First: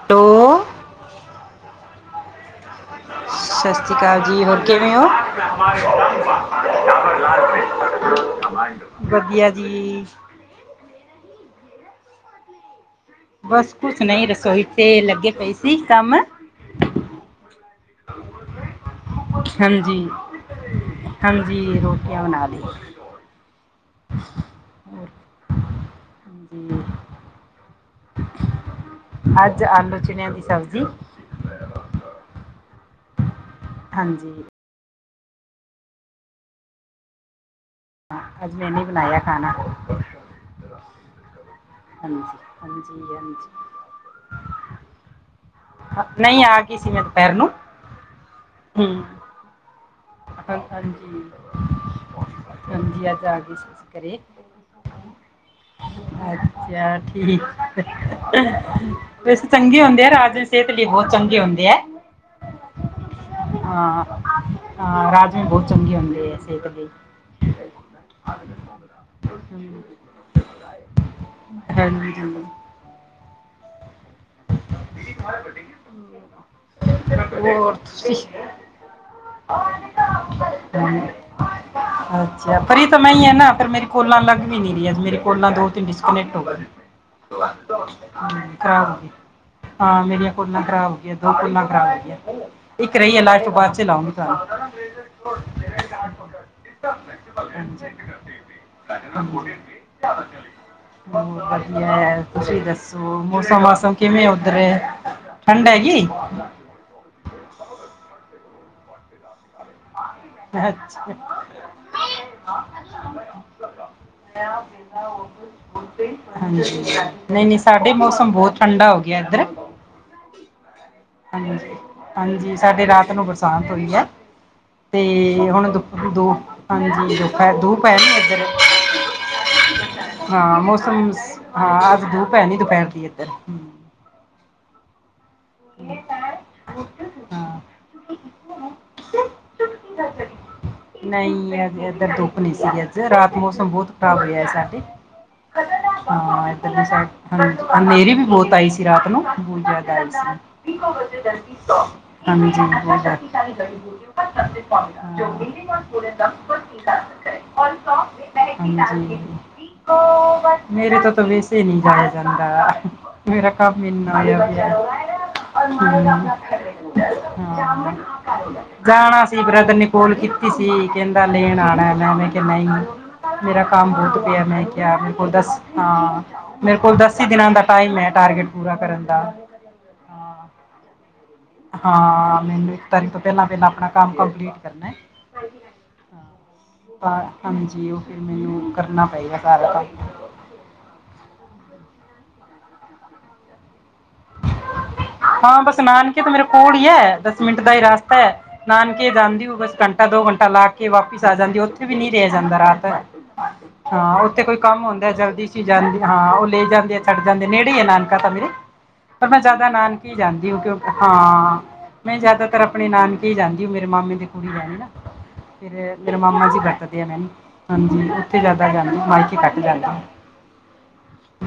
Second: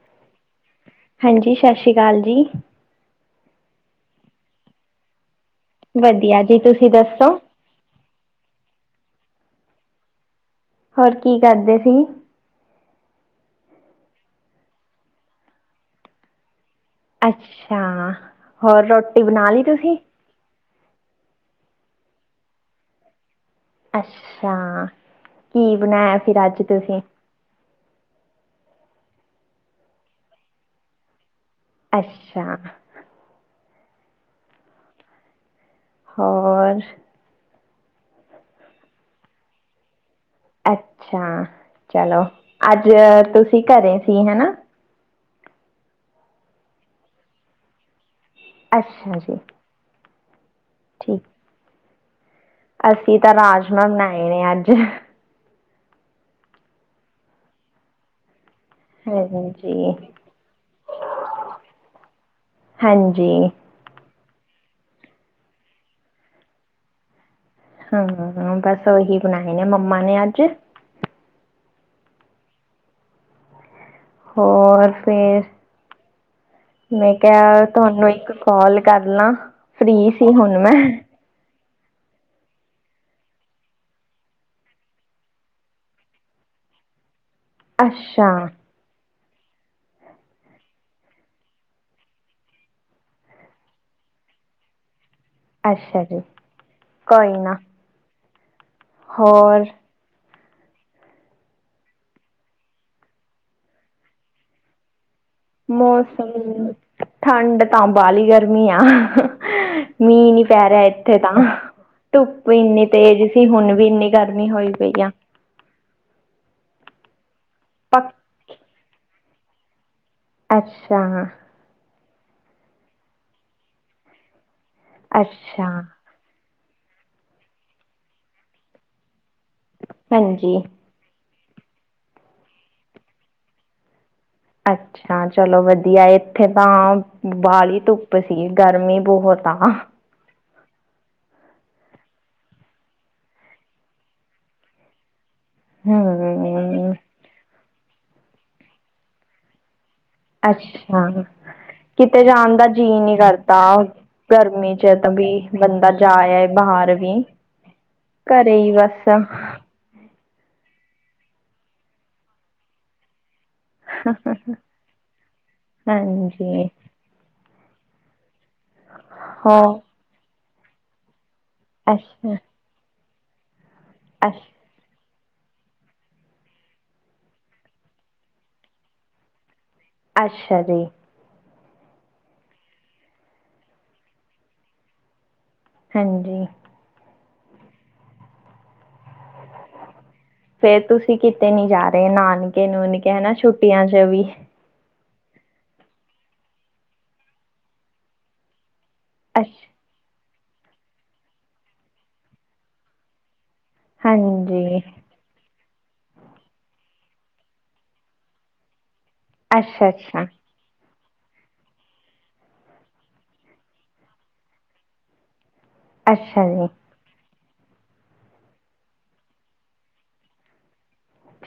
Hello ਹਾਂਜੀ ਸਤਿ ਸ੍ਰੀ ਅਕਾਲ ਜੀ ਸਤਿ ਸ਼੍ਰੀ ਅਕਾਲ ਜੀ ਹੋਰ ਕਿਵੇਂ ਹੋ ਵਧੀਆ ਜੀ ਤੁਸੀਂ ਰ ਦੱਸੋ ਲਾਲ [unintelligible] ਵਧੀਆ ਜੀ ਹੋਰ ਕੀ ਕਰਦੇ ਸੀ। ਬਸ ਕੁਛ ਨਹੀਂ ਰਸੋਈ ਤੇ ਲੱਗੇ ਪਈ ਸੀ ਕੰਮ ਅੱਛਾ ਹੋਰ ਰੋਟੀ ਬਣਾ ਲਈ ਤੁਸੀਂ ਹਾਂਜੀ ਹਾਂਜੀ ਰੋਟੀਆਂ ਬਣਾ ਲਿਆ ਅੱਛਾ ਕੀ ਬਣਾਇਆ। ਫਿਰ ਅੱਜ ਹਾਂਜੀ ਤੁਸੀਂ ਅੱਜ ਆਲੂ ਚਿਣਿਆਂ ਦੀ ਸਬਜ਼ੀ ਅੱਛਾ। ਹਾਂਜੀ। ਹੋਰ ਹਾਂ ਅੱਜ ਮੈਂ ਨਹੀਂ ਬਣਾਇਆ ਖਾਣਾ ਅੱਛਾ। ਚਲੋ ਹਾਂਜੀ ਅੱਜ ਹਾਂਜੀ ਹਾਂਜੀ ਤੁਸੀਂ ਘਰੇ ਸੀ ਹਨਾ ਨਹੀਂ ਆ ਗਈ ਸੀ ਮੈਂ ਦੁਪਹਿਰ ਨੂੰ ਹੂੰ ਅੱਛਾ ਜੀ। ਠੀਕ ਹਾਂਜੀ। ਹਾਂਜੀ ਅਸੀਂ ਅੱਜ ਤਾਂ ਆ ਗਈ ਸੀ ਰਾਜਮਾ ਅਸੀਂ ਘਰੇ ਬਣਾਏ ਨੇ ਅੱਜ ਅੱਛਾ। ਠੀਕ ਵੈਸੇ ਚੰਗੇ ਹਾਂਜੀ ਹੁੰਦੇ ਆ ਰਾਜ ਦੀ ਸਿਹਤ ਲਈ ਬਹੁਤ ਚੰਗੇ ਹੁੰਦੇ ਆ ਹਾਂਜੀ ਹਾਂ। [unintelligible] ਹਾਂ ਰਾਜਮਾ ਬਹੁਤ ਚੰਗੇ ਹੁੰਦੇ ਹੈ ਸੇਤ ਲਈ ਹੂੰ ਬਸ ਓਹੀ ਬਣਾਏ ਨੇ ਮੰਮਾ ਨੇ ਅੱਜ ਹਾਂਜੀ ਹਾਂ। ਹੋਰ ਫੇਰ, ਮੈਂ ਕਿਹਾ ਤੁਹਾਨੂੰ ਇੱਕ ਕਾਲ ਕਰ ਲਾਂ ਫ੍ਰਰੀ ਸੀ ਹੁਣ ਮੈਂ ਅੱਛਾ ਪਰ ਇਹ ਤਾਂ ਮੈਂ ਹੀ ਹੈ ਨਾ ਪਰ ਮੇਰੀ ਕੋਲਾਂ ਅਲੱਗ ਵੀ ਨੀ ਰਹੀਜ ਮੇਰੇ ਕੋਲਾ ਦੋ ਤਿੰਨ ਡਿਸਕਨੈਕਟ ਹੋ। ਅੱਛਾ [unintelligible] ਹਾਂ ਮੇਰੀਆਂ ਕੋਲਾਂ ਖਰਾਬ ਹੋ ਗਈਆਂ ਦੋ ਕੁਲਾਂ ਖਰਾਬ ਹੋ ਗਈਆਂ ਇੱਕ ਰਹੀ ਆ ਲਾਸ ਤੋਂ ਬਾਅਦ ਚ ਲਉਂਗੀ ਤੁਹਾਨੂੰ ਅੱਛਾ ਜੀ, ਕੋਈ ਨਾ [unintelligible] ਹੋਰ ਵਧੀਆ ਹੈ। ਤੁਸੀਂ ਦੱਸੋ। ਮੌਸਮ ਵਾਸਮ ਕਿਵੇਂ ਹੋ ਤੇ ਮੌਸਮ ਠੰਡ ਤਾਂ ਬਾਲੀ ਆ ਗਰਮੀ ਆਂ ਮੀਂਹ ਨੀ ਪੈ ਰਿਹਾ ਅੱਛਾ ਇੱਥੇ ਤਾਂ ਧੁੱਪ ਇੰਨੀ ਤੇਜ਼ ਸੀ ਹੁਣ ਵੀ ਇੰਨੀ ਗਰਮੀ ਹੋਈ ਪਈ ਆ ਹਾਂਜੀ ਨਹੀਂ ਨਹੀਂ ਸਾਡੇ ਪ ਮੌਸਮ ਬਹੁਤ ਠੰਡਾ ਹੋ ਗਿਆ ਔਦਰ [inaudible] ਅੱਛਾ। ਹਾਂਜੀ। ਹਾਂਜੀ। ਸਾਡੇ ਰਾਤ ਨੂੰ ਬਰਸਾਤ ਹੋਈ ਆ ਤੇ ਅੱਛਾ ਹੁਣ ਦੁੱਖ ਦੋ ਹਾਂਜੀ ਦੁਪਿਹਰ ਦੋ ਪੈਰ ਇੱਧਰ। ਹਾਂਜੀ ਹਾਂ ਮੌਸਮ। ਹਾਂ ਅੱਜ ਧੁੱਪ ਹੈ ਨਹੀਂ ਦੁਪਹਿਰ ਦੀ ਇੱਧਰ। ਅੱਛਾ। ਹਾਂ ਚਲੋ ਵਧੀਆ ਇੱਥੇ ਤਾਂ ਹਾਂ ਬਾਲੀ ਧੁੱਪ। ਉੱਪਰ ਸੀਗੇ। ਗਰਮੀ ਬਹੁਤ ਆ ਹਾ। ਨਹੀਂ ਅਜ ਇਧਰ ਧੁੱਪ ਨਹੀਂ ਸੀ ਅੱਜ ਰਾਤ ਮੌਸਮ ਬਹੁਤ ਖ਼ਰਾਬ ਹੋਇਆ ਹੈ ਸਾਡੇ। ਹਾਂ ਇੱਧਰ ਲੀ ਹਮ ਸਾਈਡ ਹਾਂਜੀ। ਹਨੇਰੀ ਵੀ ਬਹੁਤ ਆਈ ਸੀ ਰਾਤ ਨੂੰ ਬਹੁਤ ਜ਼ਿਆਦਾ ਹੈ। ਆਈ ਸੀ ਅੱਛਾ ਹਾਂਜੀ। ਕਿਤੇ ਜਾਣ ਦਾ ਜੀਅ ਨਹੀਂ ਕਰਦਾ ਗਰਮੀ ਚ ਤਾਂ ਵੀ ਬੰਦਾ ਜਾਏ ਬਾਹਰ ਵੀ ਘਰੇ ਹੀ ਬਸ? ਮੇਰੇ ਤੋਂ ਤਾਂ ਵੈਸੇ ਨਹੀਂ ਜਾਇਆ ਜਾਂਦਾ ਹੈ। ਮੇਰਾ ਕੰਮ ਇਨਾ ਹੋਇਆ ਪਿਆ ਹਾਂਜੀ। ਜਾਣਦਾ ਹਾਂਜੀ ਕੀ ਚਾਹੀਦਾ ਹੈ? ਗਾਣਾ ਸੀ ਹੋ ਬ੍ਰਦਰ ਨੇ ਕੋਲ ਕੀਤੀ? ਤੁਸੀ ਕਹਿੰਦੇ? ਸੱਦਾ ਦੇਣ ਆਉਣਾ ਮੈਂ ਅੱਛਾ ਕਿਹਾ ਨਹੀਂ। ਮੇਰਾ। ਕੰਮ ਬਹੁਤ ਅੱਛ ਪਿਆ ਮੈਂ ਕਿਹਾ? ਆਉਦਾ ਸੀ ਹਾਂ ਮੇਰੇ ਕੋਲ ਦਸ ਦਿਨਾਂ ਦਾ ਟਾਈਮ ਹੈ ਟਾਰਗੇਟ ਪੂਰਾ ਕਰਨ ਦਾ? ਹਾਂ ਅੱਛਾ ਜੀ। ਹਾਂ ਮੈਨੂੰ ਇੱਕ ਤਾਰੀਖ ਤੋਂ ਪਹਿਲਾਂ ਪਹਿਲਾਂ ਆਪਣਾ ਕੰਮ ਕੰਪਲੀਟ ਕਰਨਾ ਹੈ? ਹਾਂਜੀ। ਹਾਂਜੀ ਉਹ ਫਿਰ ਮੈਨੂੰ ਕਰਨਾ ਪਏਗਾ। ਸਾਰਾ ਕੰਮ ਫੇਰ ਤੁਸੀਂ ਕਿਤੇ ਨੀ ਜਾ ਰਹੇ ਨਾਲ? ਨਾਨਕੇ ਨੁਨਕੇ ਛੁੱਟੀਆਂ ਚ ਵੀ। ਹਾਂ ਬਸ ਨਾਨਕੇ ਤਾਂ ਮੇਰੇ ਕੋਲ ਹੀ ਹੈ ਦਸ ਮਿੰਟ ਦਾ ਹੀ ਰਾ ਸਤਾ ਹੈ? ਨਾਨਕੇ ਜਾਂਦੀ ਅੱਛ ਹੋ ਬੱਸ ਘੰਟਾ ਦੋ ਘੰਟਾ। ਘੰਟਾ ਲਾ ਕੇ ਵਾਪਿਸ ਆ ਜਾਂਦੀ ਹੈ, ਉੱਥੇ ਵੀ ਨਹੀਂ ਰਿਹਾ ਜਾਂਦਾ ਰਾਤ। ਹਾਂ ਉੱਥੇ ਕੋਈ ਹਾਂਜੀ ਕੰਮ ਹੁੰਦਾ ਜਲਦੀ ਸੀ, ਜਾਂਦੀ ਹਾਂ ਉਹ ਲੈ ਜਾਂਦੇ ਆ। ਛੱਡ ਜਾਂਦੇ ਨੇ, ਨੇੜੇ ਹੈ ਨਾਨਕਾ ਤਾਂ ਮੇਰੇ। ਪਰ ਮੈਂ ਜ਼ਿਆਦਾ ਅੱਛਾ ਨਾਨਕੇ ਅੱਛਾ ਜਾਦੀ ਹੂੰ, ਕਿਉਂਕਿ? ਹਾਂ, ਮੈਂ ਜਿਆਦਾਤਰ ਆਪਣੇ ਨਾਨਕੇ ਜਾਂਦੀ ਹੂੰ, ਮੇਰੇ ਮਾਮੇ ਦੀ ਕੁੜੀ ਆ ਰਹਿੰਦੀ ਹੈ ਨਾ। ਫਿਰ ਮੇਰੇ ਮਾਮਾ ਜੀ ਵਰਤਦੇ ਆ ਮੈਨੂੰ। ਹਾਂਜੀ, ਉੱਥੇ ਜਿਆਦਾ ਜਾਂਦੀ, ਮਾਈਕੇ ਘੱਟ ਈ ਜਾਂਦੀ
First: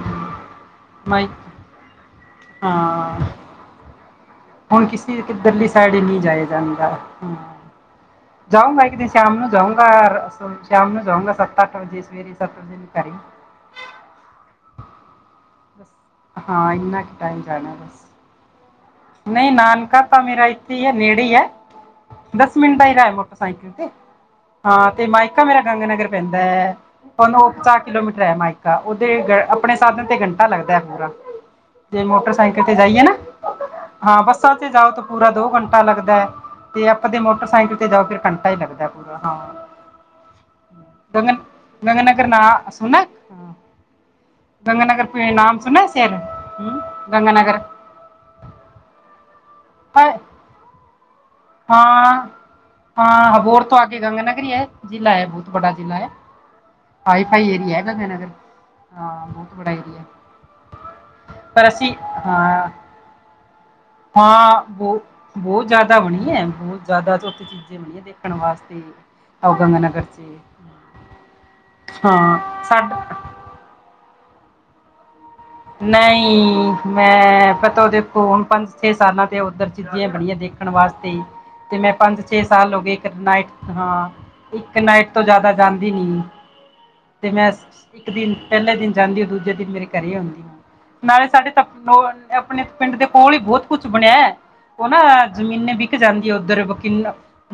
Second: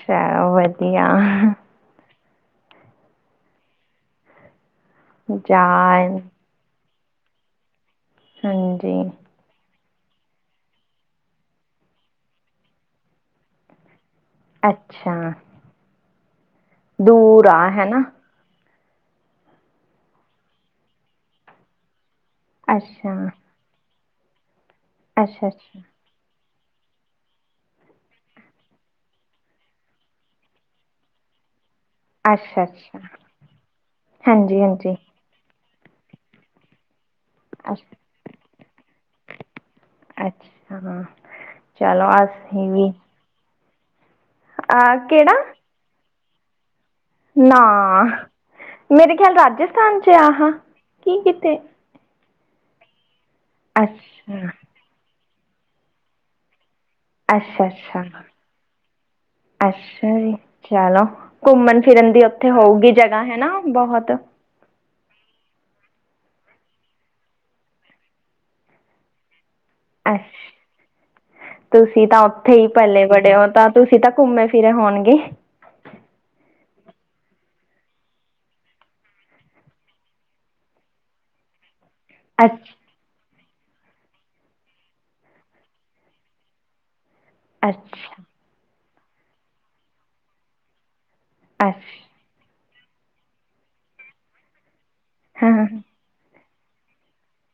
ਚੱਲੋ ਵਧੀਆ। ਮਾਈ ਹਾਂ। ਹੁਣ ਕਿਸੀ ਵੀ ਜਾ ਕਿਧਰਲੀ ਸਾਈਡ, ਆਏ, ਨਹੀਂ ਜਾਇਆ ਜਾਂਦਾ। ਹਮ ਜਾਊਂ, ਮੈ ਹਾਂਜੀ ਇਕ ਦਿਨ, ਸ਼ਾਮ ਨੂੰ ਜਾਊੰ ਗਾ ਸ਼ਾਮ ਨੂੰ ਜਾਊਂਗਾ ਸੱਤ ਅੱਠ ਵਜੇ ਸਵੇਰੇ ਸੱਤ ਵਜੇ ਨੂੰ ਕਰੀ। ਅੱਛਾ। ਹਾਂ, ਇੰਨਾ ਕੁ ਟਾਈਮ ਦੂਰ ਆ ਜਾਣਾ ਹਨਾ ਬਸ। ਨਹੀਂ ਨਾਨਕਾ, ਤਾਂ ਮੇਰਾ ਇੱਥੇ ਈ ਹੈ ਨੇੜੇ ਹੈ। ਦਸ ਮਿੰਟਾਂ ਲੈ ਜਾਂਦੇ ਅੱਛਾ, ਮੋਟਰਸਾਇਕਲ ਤੇ ਹਾਂ ਤੇ ਮਾਇਕਾ, ਅੱਛਾ, ਮੇਰਾ ਅੱਛਾ, ਗੰਗਾ ਨਗਰ ਪੈਂਦਾ ਹੈ,,, ਉਹਨੂੰ ਉਹ ਸਾਠ ਕਿਲੋਮੀਟਰ ਹੈ ਮਾਇਕਾ ਉਹਦੇ ਆਪਣੇ ਸਾਧਨ ਤੇ ਘੰਟਾ ਲੱਗਦਾ ਹੈ ਪੂਰਾ ਜੇ ਅੱਛਾ, ਮੋਟਰਸਾਈਕਲ ਤੇ ਅੱਛਾ ਜਾਈਏ ਨਾ ਹਾਂ ਬੱਸਾਂ ਹਾਂਜੀ, ਤੇ ਜਾਓ ਹਾਂਜੀ ਤ ਪੁੂਰਾ ਦੋ ਘੰਟਾ ਲੱਗਦਾ ਹੈ ਤੇ ਆਪਦੇ ਮੋਟਰਸਾਈਕਲ ਤੇ ਅੱਛਾ, ਜਾਓ, ਫਿਰ ਘੰਟਾ ਹੀ ਲੱਗਦਾ ਪੂਰਾ ਹਾਂ, ਅੱਛਾ ਗੰਗਾ ਗੰਗਾ ਚਲੋ ਨਗਰ ਅਸੀਂ ਨਾਂ ਵੀ ਸੁਣਾ,, ਹਾਂ। ਗੰਗ ਅ ਨਗਰ ਕਿਹੜਾ ਨਾਮ ਸੁਣਾ ਸੇਰ ਹਮ ਨਾ ਗੰਗਨਗਰ ਮੇਰੇ ਖਿਆਲ ਰਾਜਸਥਾਨ ਚ ਆ ਹਾਂ ਹਾਂ ਹਾਂ ਬੋਰ ਤੋਂ ਆ ਕੇ ਗੰਗ ਨਗਰੀ ਅੱਛਾ, ਹੀ ਹੈ, ਜ਼ਿਲ੍ਹਾ ਹੈ ਬੜਾ ਜ਼ਿਲ੍ਹਾ ਹੈ। ਅੱਛਾ ਅੱਛਾ ਅੱਛਾ ਜੀ ਚਲੋ ਘੁੰਮਣ ਫਿਰਨ ਦੀ ਉੱਥੇ ਹੋਊਗੀ ਜਗ੍ਹਾ ਹੇਨਾ। ਹਾਂ ਬਹੁ ਬਹੁਤ ਜ਼ਿਆਦਾ ਬਣੀ ਬਹੁਤ ਜ਼ਿਆਦਾ ਚ ਉੱਥੇ ਚੀਜ਼ਾਂ ਬਣੀੀਆਂ ਦੇਖਣ ਵਾਸਤੇ ਆਓ ਗੰਗਾਨਗਰ ਅੱ 'ਚ ਤੁਸੀਂ ਤਾਂ ਉੱਥੇ ਹਾਂ ਹੀ ਸਾਡਾ ਪਲੇ ਬੜੇ ਹੋ ਤਾਂ ਤੁਸੀਂ ਤਾਂ ਘੁੰਮੇ ਫਿਰ ਹੋਣਗੇ ਨਹੀਂ ਮੈਂ ਪਤਾ ਦੇਖੋ ਹੁਣ ਪੰਜ ਛੇ ਸਾਲਾਂ ਤੇ ਉੱਧਰ ਚੀਜ਼ਾਂ ਬਣੀਆਂ ਦੇਖਣ ਵਾਸਤੇ ਅਤੇ ਮੈਂ ਪੰਜ ਛੇ ਅੱਛਾ, ਸਾਲ ਹੋ ਗਏ ਇੱਕ ਨਾਈਟ ਹਾਂ ਇੱਕ ਨਾਈਟ ਤੋਂ ਜ਼ਿਆਦਾ ਜਾਂਦੀ ਨੀ ਅਤੇ ਮੈਂ ਇੱਕ ਅੱਛਾ, ਦਿਨ ਪਹਿਲੇ ਦਿਨ ਜਾਂਦੀ ਉਹ ਦੂਜੇ ਦਿਨ ਮਰੇ ਘਰੇ ਹੀਉੁੰਦੀ ਨਾਲੇ ਸਾਡੇ ਤ ਅੱਛਾ ਆਪਣੇ ਪਿੰਡ ਦੇ ਕੋਲ ਹੀ ਬਹੁਤ ਕੁੱਛ ਬਣਿਆ ਹੈ ਉਹ ਨਾ ਹਾਂ, ਹਾਂ, ਜ਼ਮੀਨਾ ਵਿੱਕ ਜਾਂਦੀ ਉਦੋਂ ਉੱਧਰ ਵੱਕੀ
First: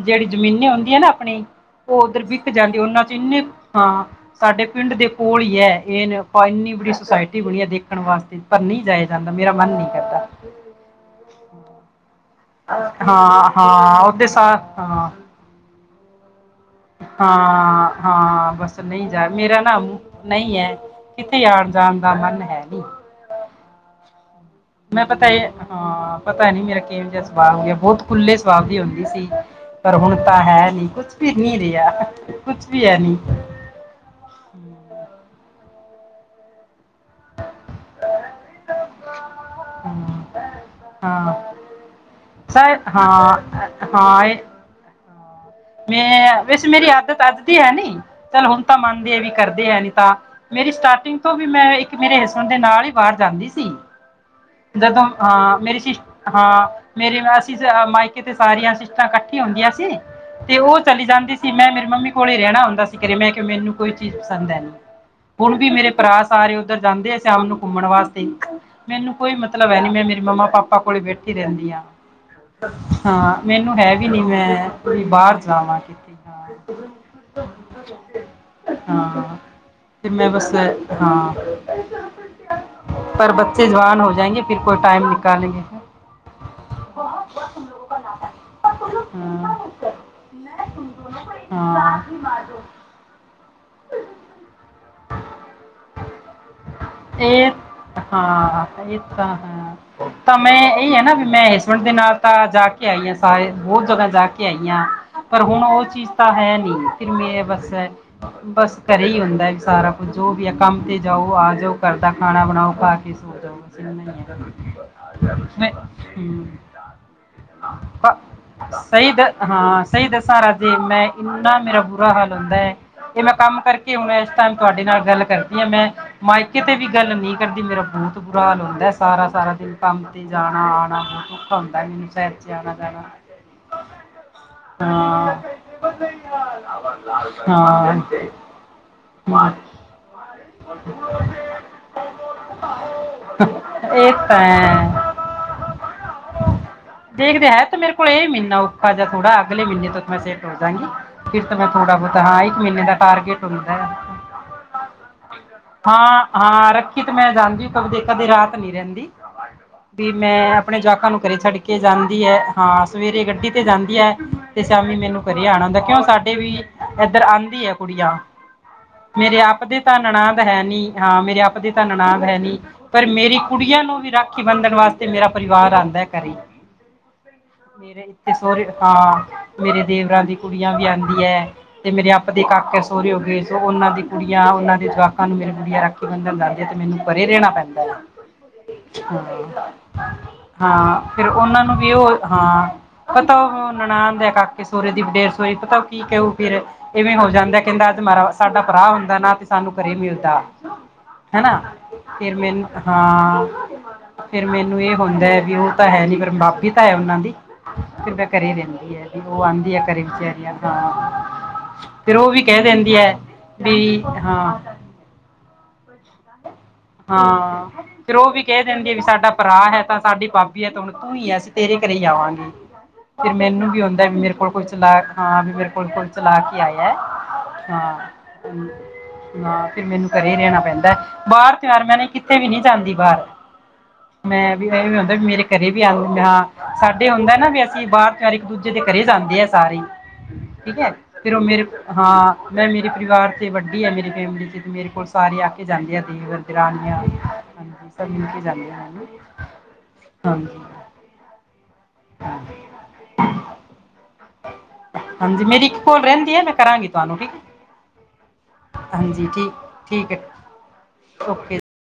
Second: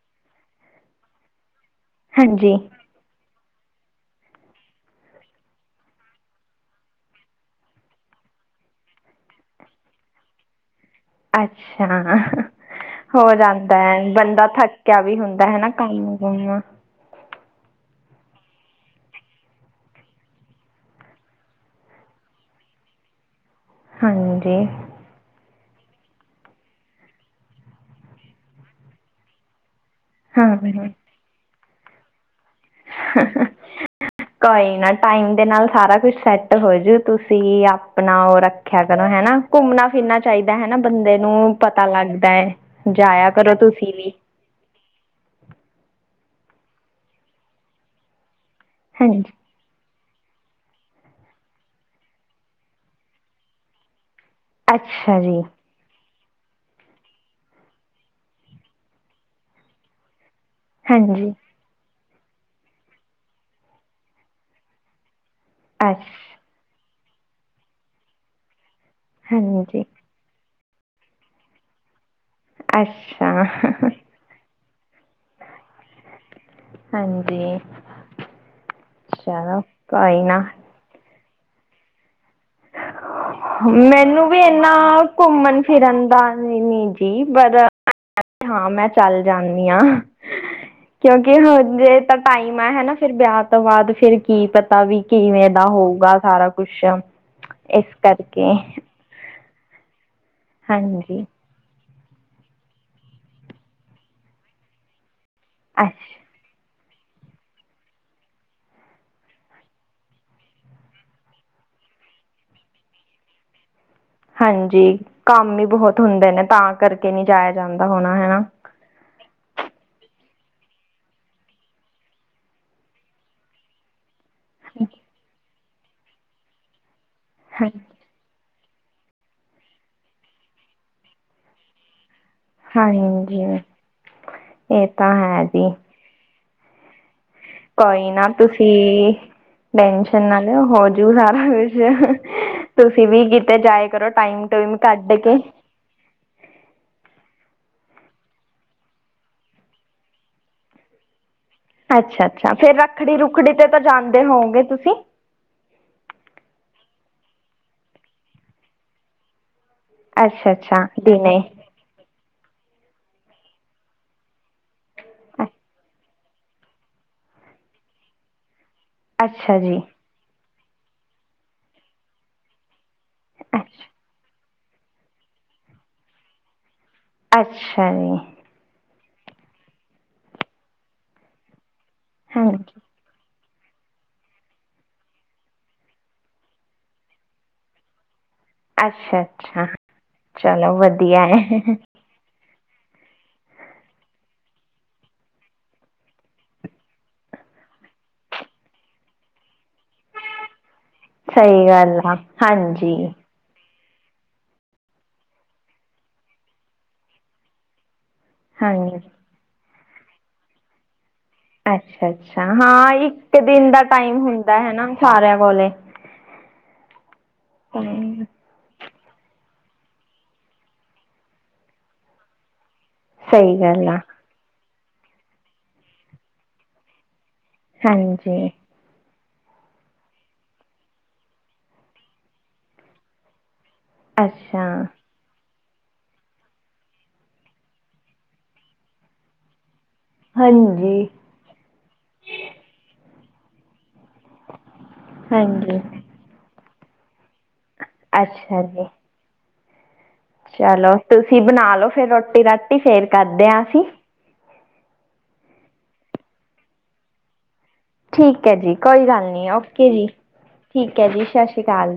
ਜਿਹੜੀ ਜ਼ਮੀਨੀ ਹੁੰਦੀਆਂ ਨਾ ਆਪਣੀ ਉਹ ਉੱਧਰ ਵਿਕ ਹਾਂਜੀ ਜਾਂਦੀ ਉਹਨਾਂ ਚ ਇੰਨੇ ਹਾਂ ਸਾਡੇ ਪਿੰਡ ਦੇ ਕੋਲ ਹੀ ਹੈ ਇਹਨ ਇੰਨੀ ਬੜੀ ਸੁਸਾਇੱਟੀ ਬਣੀ ਹੈ ਦੇਖ ਦੇਖਣ ਵਾਸਤੇ ਪਰ ਨਹੀਂ ਜਾਇਆ ਜਾਂਦਾ ਮੇਰਾ ਮਨ ਨਹੀਂ ਕਰਦਾ ਅੱਛਾ ਹੋ ਹਾਂ ਜਾਂਦਾ ਹਾਂ ਉਹਦੇ ਸ ਹਾਂ ਕਈ ਹੋ ਆ [unintelligible] ਹਾਂ ਹਾਂ ਬਸ ਨਹੀਂ ਜਾ ਮੇਰਾ ਨਾ ਨਹੀਂ ਹੈ ਕਿਥੇ ਆਉਣ ਜਾਣ ਦਾ ਮਨ ਹੈ ਨੀ ਹਾਂਜੀ ਮੈਂ ਪੱਤਾ ਹੀ ਹਾਂ ਪਤਾ ਨੀ ਮੇਰਾ ਕਿ ਜਿਹਾ ਸੁਭਾਅ ਹੋ ਗਿਆ ਬਹੁੱਤ ਖੁੱਲੇ ਸੁਭਾਅ ਦੀ ਹੁੰਦੀ ਸੀ ਪਰ ਹੁਣ ਤਾਂ ਹਾਂ ਹੈ ਨਹੀਂ ਕੁਛ ਵੀ ਨਹੀਂ ਰਹੇ [unintelligible] ਕੋਈ ਨਾ ਟਾਈਮ ਦੇ ਨਾਲ ਸਾਰਾ ਕੁਛ ਸੈੱਟ ਹੋਜੂ ਤੁਸੀਂ ਆਪਣਾ ਉਹ ਰੱਖਿਆ ਕਰੋ ਹਨਾ ਘੁੰਮਣਾ ਫਿਰਨਾ ਹਾਂ ਚਾਹੀਦਾ ਹਨਾ ਬੰਦੇ ਹਾਂ ਨੂੰ ਪਤਾ ਲੱਗਦਾ ਹੈ ਸਰ ਜਾਇਆ ਕਰੋ ਹਾਂ ਤੁਸੀਂ ਵੀ ਹਾਂ ਇਹ ਮੈਂ ਵੈਸੇ ਮੇਰੀ ਆਦੱਤ ਅੱਜ ਦੀ ਹੈ ਨਹੀਂ ਚੱਲ ਹੁਣ ਤਾਂ ਮੰਨਦੇ ਆ ਵੀ ਹਾਂਜੀ ਕਰਦੇ ਹੈ ਨੀ ਮੇਰੀ ਸਟਾਰਟਿੰਗ ਤੋਂ ਵੀ ਮੈਂ ਇੱਕ ਮੇਰੇ ਹਸਣ ਦੇ ਨਾਲ ਹੀ ਬਾਹਰ ਜਾਂਦੀ ਸੀ ਜਦੋਂ ਅੱਛਾ ਜੀ ਅਹ ਮੇਰੀ ਸ਼ ਹਾਂ ਮੇਰੇ ਅਸੀਂ ਮਾਇਕੇ ਤੇ ਸਾਰੀਆਂ ਸਿਸਟਾਂ ਇਕੱਠੀ ਹੁੰਦੀਆ ਸੀ। ਤੇ ਉਹ ਚਲੀ ਹਾਂਜੀ ਜਾਂਦੀ ਸੀ ਮੈਂ ਮੇਰੀ ਮੰਮੀ ਕੋਲੇ ਰਹਿਣਾ ਹੁੰਦਾ ਸੀ ਘਰੇ ਮੈਂ ਕਿ ਮੈਨੂੰ ਕੋਈ ਚੀਜ਼ ਪਸੰਦ ਹੈ। ਹੁਣ ਵੀ ਮੇਰੇ ਭਰਾ ਅੱਛਾ ਸਾਰੇ ਉੱਧਰ ਜਾਂਦੇ ਆ। ਸ਼ਾਮ ਨੂੰ ਘੁੰਮਣ ਵਾਸਤੇ। ਮੈਨੂੰ ਕੋਈ ਮਤਲਬ ਹੈ ਹਾਂਜੀ ਨੀ ਮੈਂ ਮੇਰੇ ਮੰਮਾ ਪਾਪਾ ਪਾਪਾ ਕੋਲੇ ਬੈਠੀ ਰਹਿੰਦੀ ਆ। ਅੱਛਾ ਹਾਂ, ਮੈਨੂੰ ਹੈ ਵੀ ਨੀ ਮੈਂ ਬਾਹਰ ਜਾਵਾਂ, ਹਾਂਜੀ ਹਾਂ ਚਲੋ ਤੇ ਕੋਈ ਮੈਂ ਨਾ ਬਸ ਹਾਂ। ਪਰ ਬੱਚੇ ਜਵਾਨ ਹੋ ਮੈਨੂੰ ਵੀ ਜਾਏਂਗੇ ਫਿਰ ਇਨਾ ਕੋਈ ਟਾਈਮ ਘੁੰਮਣ- ਨਿਕਾਲੇਂਗੇ ਫਿਰਨ ਦਾ ਨੀ ਜੀ ਬ ਹਾਂ ਮੈਂ ਚੱਲ ਜਾਂਦੀ ਹਾਂ। ਕਿਉਂਕਿ ਹਜੇ ਤਾਂ ਟਾਈਮ ਆ ਹਨਾ ਫਿਰ ਵਿਆਹ ਤੋਂ ਬਾਅਦ ਫਿਰ ਕੀ ਪਤਾ ਵੀ ਕਿਵੇਂ ਦਾ ਹੋਊਗਾ ਸਾਰਾ ਕੁਛ ਇਹ ਇਸ ਕਰਕੇ ਹਾਂ, ਇਹ ਤਾਂ ਹਾਂ। ਤਾਂ ਮੈਂ ਇਹੀ ਹੈ ਨਾ ਹਾਂਜੀ ਵੀ ਮੈਂ ਹਸਬੈਂਡ ਦੇ ਨਾਲ ਤਾਂ ਜਾ ਕੇ ਆਈਆਂ ਸਾਰੇ, ਬਹੁਤ ਜਗ੍ਹਾਂ ਜਾ ਕੇ ਆਈਆਂ। ਪਰ ਹੁਣ ਉਹ ਅੱਛ ਚੀਜ਼ ਤਾਂ ਹੈ ਨੀ ਕਿ ਮੇਰੇ ਬਸ ਐ। ਬਸ ਘਰ ਹੀ ਹੁੰਦਾ ਸਾਰਾ ਕੁਝ ਜੋ ਵੀ ਆ ਕੰਮ ਤੇ ਜਾਓ ਆ ਜਾਓ ਘਰਦਾ ਖਾਣਾ ਬਣਾਓ, ਖਾ ਕੇ ਸੋ ਜਾਓ। ਇੰਨਾ ਹੀ ਹੈ ਹਾਂਜੀ, ਕੰਮ ਵੀ ਮੈਂ- ਬਹੁਤ ਹੁੰਦੇ ਨੇ, ਹਮ। ਤਾਂ ਕਰਕੇ ਨਹੀਂ ਜਾਇਆ ਜਾਂਦਾ ਹੋਣਾ ਬ- ਹਨਾ ਸਾਰਾ ਦਿਨ ਮੈਂ, ਇੰਨਾ ਮੇਰਾ ਬੁਰਾ ਹਾਲ ਹੁੰਦਾ ਐ। ਇਹ ਮੈਂ ਕੰਮ ਕਰਕੇ ਹੋਣਾ ਇਸ ਟਾਇਮ ਤੁਹਾਡੇ ਨਾਲ ਗੱਲ ਕਰ ਨਾ ਮੈਂ ਮਾਇਕੇ ਤੇ ਵੀ ਗੱਲ ਨੀ ਕਰਦੀ, ਹਾਂ ਮੇਰਾ ਬਹੁਤ ਬੁਰਾ ਹਾਲ ਹੋ ਸਾਰਾ-ਸਾਰਾ ਦਿਨ ਕੰਮ ਤੇ ਜਾਣਾ ਆਉਣਾ ਬਹੁਤ ਔਖਾ ਹੁੰਦਾ। 'ਚ ਆਣਾ ਜਾਣਾ ਹਾਂਜੀ, ਇਹ ਤਾਂ ਹਾਂ ਹੈ ਜੀ ਹਾਂ ਹਮ, ਕੋਈ ਨਾ ਤੁਸੀਂ ਟੈਨਸ਼ਨ ਨਾ ਲਿਓ ਹੋਜੂ ਸਾਰਾ ਕੁਛ ਤੁਸੀਂ ਵੀ ਕਿਤੇ ਜਾਇ ਕਰੋ ਇਹ ਤਾਂ ਟਾਈਮ ਟਮ ਕੱਢ ਹੈ। ਕੇ। ਦੇਖਦੇ ਹੈ, ਤੇ ਮੇਰੇ ਕੋਲ ਇਹ ਮਹੀਨਾ ਔਖਾ ਜਹਾ ਥੋੜਾ ਅਗਲੇ ਮਹੀਨੇ ਤੋਂ ਮੈਂ ਸੇਰ ਤੁਰ ਦਾਂਗੀ ਫਿਰ ਤਾਂ ਮੈਂ ਥੋੜਾ ਬਹੁਤ ਅੱਛਾ ਆਈ ਅੱਛਾ ਫਿਰ ਮਹੀਨੇ ਦਾ ਰੱਖੜੀ ਟਾਰਗੇਟ ਰੁਖੜੀ ਤੇ ਹੁੰਦਾ, ਤਾਂ ਆ ਜਾਂਦੇ ਹੋਵੋਗੇ ਤੁਸੀਂ ਹਾਂ-ਹਾਂ ਰੱਖ ਕਿਤੇ ਮੈਂ ਜਾਂਦੀ ਕਦੇ ਰਾਤ ਨੀ ਰਹਿੰਦੀ ਵੀ ਮੈਂ ਅੱਛਾ ਆਪਣੇ ਅੱਛਾ ਜਵਾਕਾਂ ਨੂੰ ਘਰੇ ਦਿਨੇ ਛੱਡ ਕੇ ਜਾਂਦੀ ਹੈ। ਹਾਂ ਸਵੇਰੇ ਗੱਡੀ ਤੇ ਜਾਂਦੀ ਹੈ ਤੇ ਸ਼ਾਮੀ ਮੈਨੂੰ ਅ ਘਰੇ ਆਣਾ ਹੁੰਦਾ ਕਿਉਂ ਵੀ ਇੱਧਰ ਆਂ ਕੁੜੀਆ ਮੇਰੇ ਅੱਛਾ ਆਪ ਦੇ ਜੀ ਨਾਨ ਹੈ ਨੀ ਹਾਂ ਮੇਰੇ ਆਪ ਦੇ ਨਨਾਣ ਹੈ ਨ ਪਰ ਮੇਰੀ ਕੁੜੀਆਂ ਅੱਛਾ ਨੂੰ ਵੀ ਰੱਖ ਬੰਧਣ ਵਾਸਤੇ ਮੇਰਾ ਪਰਿਵਾਰ ਆਉਂਦਾ ਹੈ ਘਰੇ ਅੱਛਾ ਮੇਰੇ ਜੀ ਇੱਥੇ ਸੋਹਰੇ ਹਾਂ ਮੇਰੇ ਦੇਵਰਾਂ ਦੀ ਕੁੜੀਆਂ ਵੀ ਆਉਂਦੀ ਹੈ ਤੇ ਮੇ ਕਰਕੇ ਹਾਂਜੀ ਸੋਰੇ ਹੋ ਗਏ ਉਹਨਾਂ ਦੀ ਕੁੜੀਆਂ ਉਹਨਾਂ ਦੇ ਜਵਾਕਾਂ ਨੂੰ ਮੇਰੇ ਗੁੜੀਆਂ ਰਾਖੀ ਬੰਧਣ ਜਾਂਦੀ ਤੇ ਮੈਨੂੰ ਪਰੇ ਰਹਿਣਾ ਪੈਂਦਾ ਹੈ ਅੱਛਾ ਅੱਛਾ ਚਲੋ ਹਾਂ ਵਧੀਆ ਫਿਰ ਉਹਨਾਂ ਹੈ ਨੂੰ ਵੀ ਉਹ ਹਾਂ ਪਤਾ ਉਹ ਹੁਣ ਨਨਾਣ ਕਾਕੇ ਸਹੁਰੇ ਦੀ ਡੈਥ ਹੋਈ ਪਤਾ ਉਹ ਕੀ ਕਹੂ ਫਿਰ ਇਵੇਂ ਹੋ ਜਾਂਦਾ ਕਹਿੰਦਾ ਅੱਜ ਮਾਰਾ ਸਾਡਾ ਭਰਾ ਹੁੰਦਾ ਨਾ ਸਾਨੂੰ ਘਰੇ ਮਿਲਦਾ, ਹਨਾ ਸਹੀ ਗੱਲ ਆ ਫਿਰ ਮੈਨ ਹਾਂਜੀ ਹਾਂ ਫੇਰ ਮੈਨੂੰ ਇਹ ਹੁੰਦਾ ਹੈ ਵੀ ਉਹ ਤਾਂ ਹੈ ਨੀ ਪਰ ਮਾਪੀ ਤਾਂ ਹੈ ਉਹਨਾਂ ਦੀ ਕਿਰਪਾ ਘਰੇ ਰਹਿੰਦੀ ਹਾਂਜੀ ਹੈ ਵੀ ਉਹ ਆਉਂਦੀ ਹੈ ਘਰੇ ਵਿੱਚ ਰਹਿੰਦੀ ਹਾਂ ਤਾ ਅੱਛਾ -ਅੱਛਾ ਹਾਂ ਇੱਕ ਦਿਨ ਦਾ ਵੀ ਟਾਈਮ ਹਾਂ ਹੁੰਦਾ ਹੈ ਸਾਰਿਆਂ ਕੋਲੇ ਹਾਂ ਫਿਰ ਉਹ ਵੀ ਕਹਿ ਦਿੰਦੀ ਹੈ ਵੀ ਸਾਡਾ ਭਰਾ ਹੈ ਤਾਂ ਸਾਡੀ ਭਾਬੀ ਹੈ ਤਾਂ ਹੁਣ ਤੂੰ ਹੀ ਅਸੀਂ ਤੇਰੇ ਘਰੇ ਹੀ ਆਵਾਂਗੇ ਫਿਰ ਸਹੀ ਮੈਨੂੰ ਵੀ ਗੱਲ ਆ ਆਉਂਦਾ ਵੀ ਮੇਰੇ ਕੋਲ ਕੋਈ ਚਲਾ ਹਾਂ ਮੇਰੇ ਕੋਲ -ਕੋਈ ਚਲਾ ਕੇ ਕੀ ਆਇ ਹੈ ਹਾਂ ਹਾਂਜੀ, ਹਾਂ ਫਿਰ ਮੈਨੂੰ ਘਰੇ ਹੀ ਰਹਿਣਾ ਪੈਂਦਾ ਬਾਹਰ ਤਿਆਰ ਮੈਂ ਕਿੱਥੇ ਵੀ ਨਹੀਂ ਜਾਂਦੀ ਬਾਹਰ ਮੈਂ ਅੱਛਾ। ਵੀ ਇਹ ਵੀ ਹੁੰਦਾ ਮੇਰੇ ਘਰੇ ਵੀ ਆਉਂ ਹਾਂ ਸਾਡੇ ਹੁੰਦਾ ਨਾ ਵੀ ਅਸੀਂ ਬਾਹਰ ਤਰ ਇੱਕ ਦੂਜੇ ਦੇ ਘਰੇ ਜਾਂਦੇ ਆ ਸਾਰੇ ਠੀਕ ਹੈ ਹਾਂਜੀ। ਫਿਰ ਉਹ ਮੇਰੇ ਹਾਂ ਮੈਂ ਮੇਰੇ ਪਰਿਵਾਰ ਤੇ ਵੱਡੀ ਹੈ ਮੇਰੀ ਫੈਮਲੀ ਚ ਮੇਰੇ ਕੋਲ ਸਾਰੇ ਆ ਕੇ ਹਾਂਜੀ, ਜਾਂਦੇ ਆ ਦੇ ਦੌਰਾਨ [unintelligible] ਹਾਂਜੀ ਮਿਲ ਕੇ ਅੱਛਾ ਜਾਂਦੇ ਜੀ। ਹੈ। ਚਲੋ ਤੁਸੀਂ ਬਣਾ ਲੋੋ ਫੇਰ ਰੋਟੀ ਰਾਟੀ ਫੇਰ ਕਰਦੇ ਹਾ ਅਸੀਂ ਹਾਂਜੀ ਮੇਰੀ ਕੋਲ ਰਹਿੰਦੀ ਹੈ ਮੈਂ ਕਰਾਂਗੀ ਤੁਹਾਨੂੰ ਠੀਕ ਹੈ ਠੀਕ ਹੈ ਜੀ ਕੋਈ ਹਾਂਜੀ ਗੱਲ ਨੀ ਠੀਕ ਓਕੇ ਜੀ ਠੀਕ ਹੈ ਠੀਕ ਹੈ ਜੀ ਸਤਿ ਓਕੇ ਸ਼੍ਰੀ ਅਕਾਲ।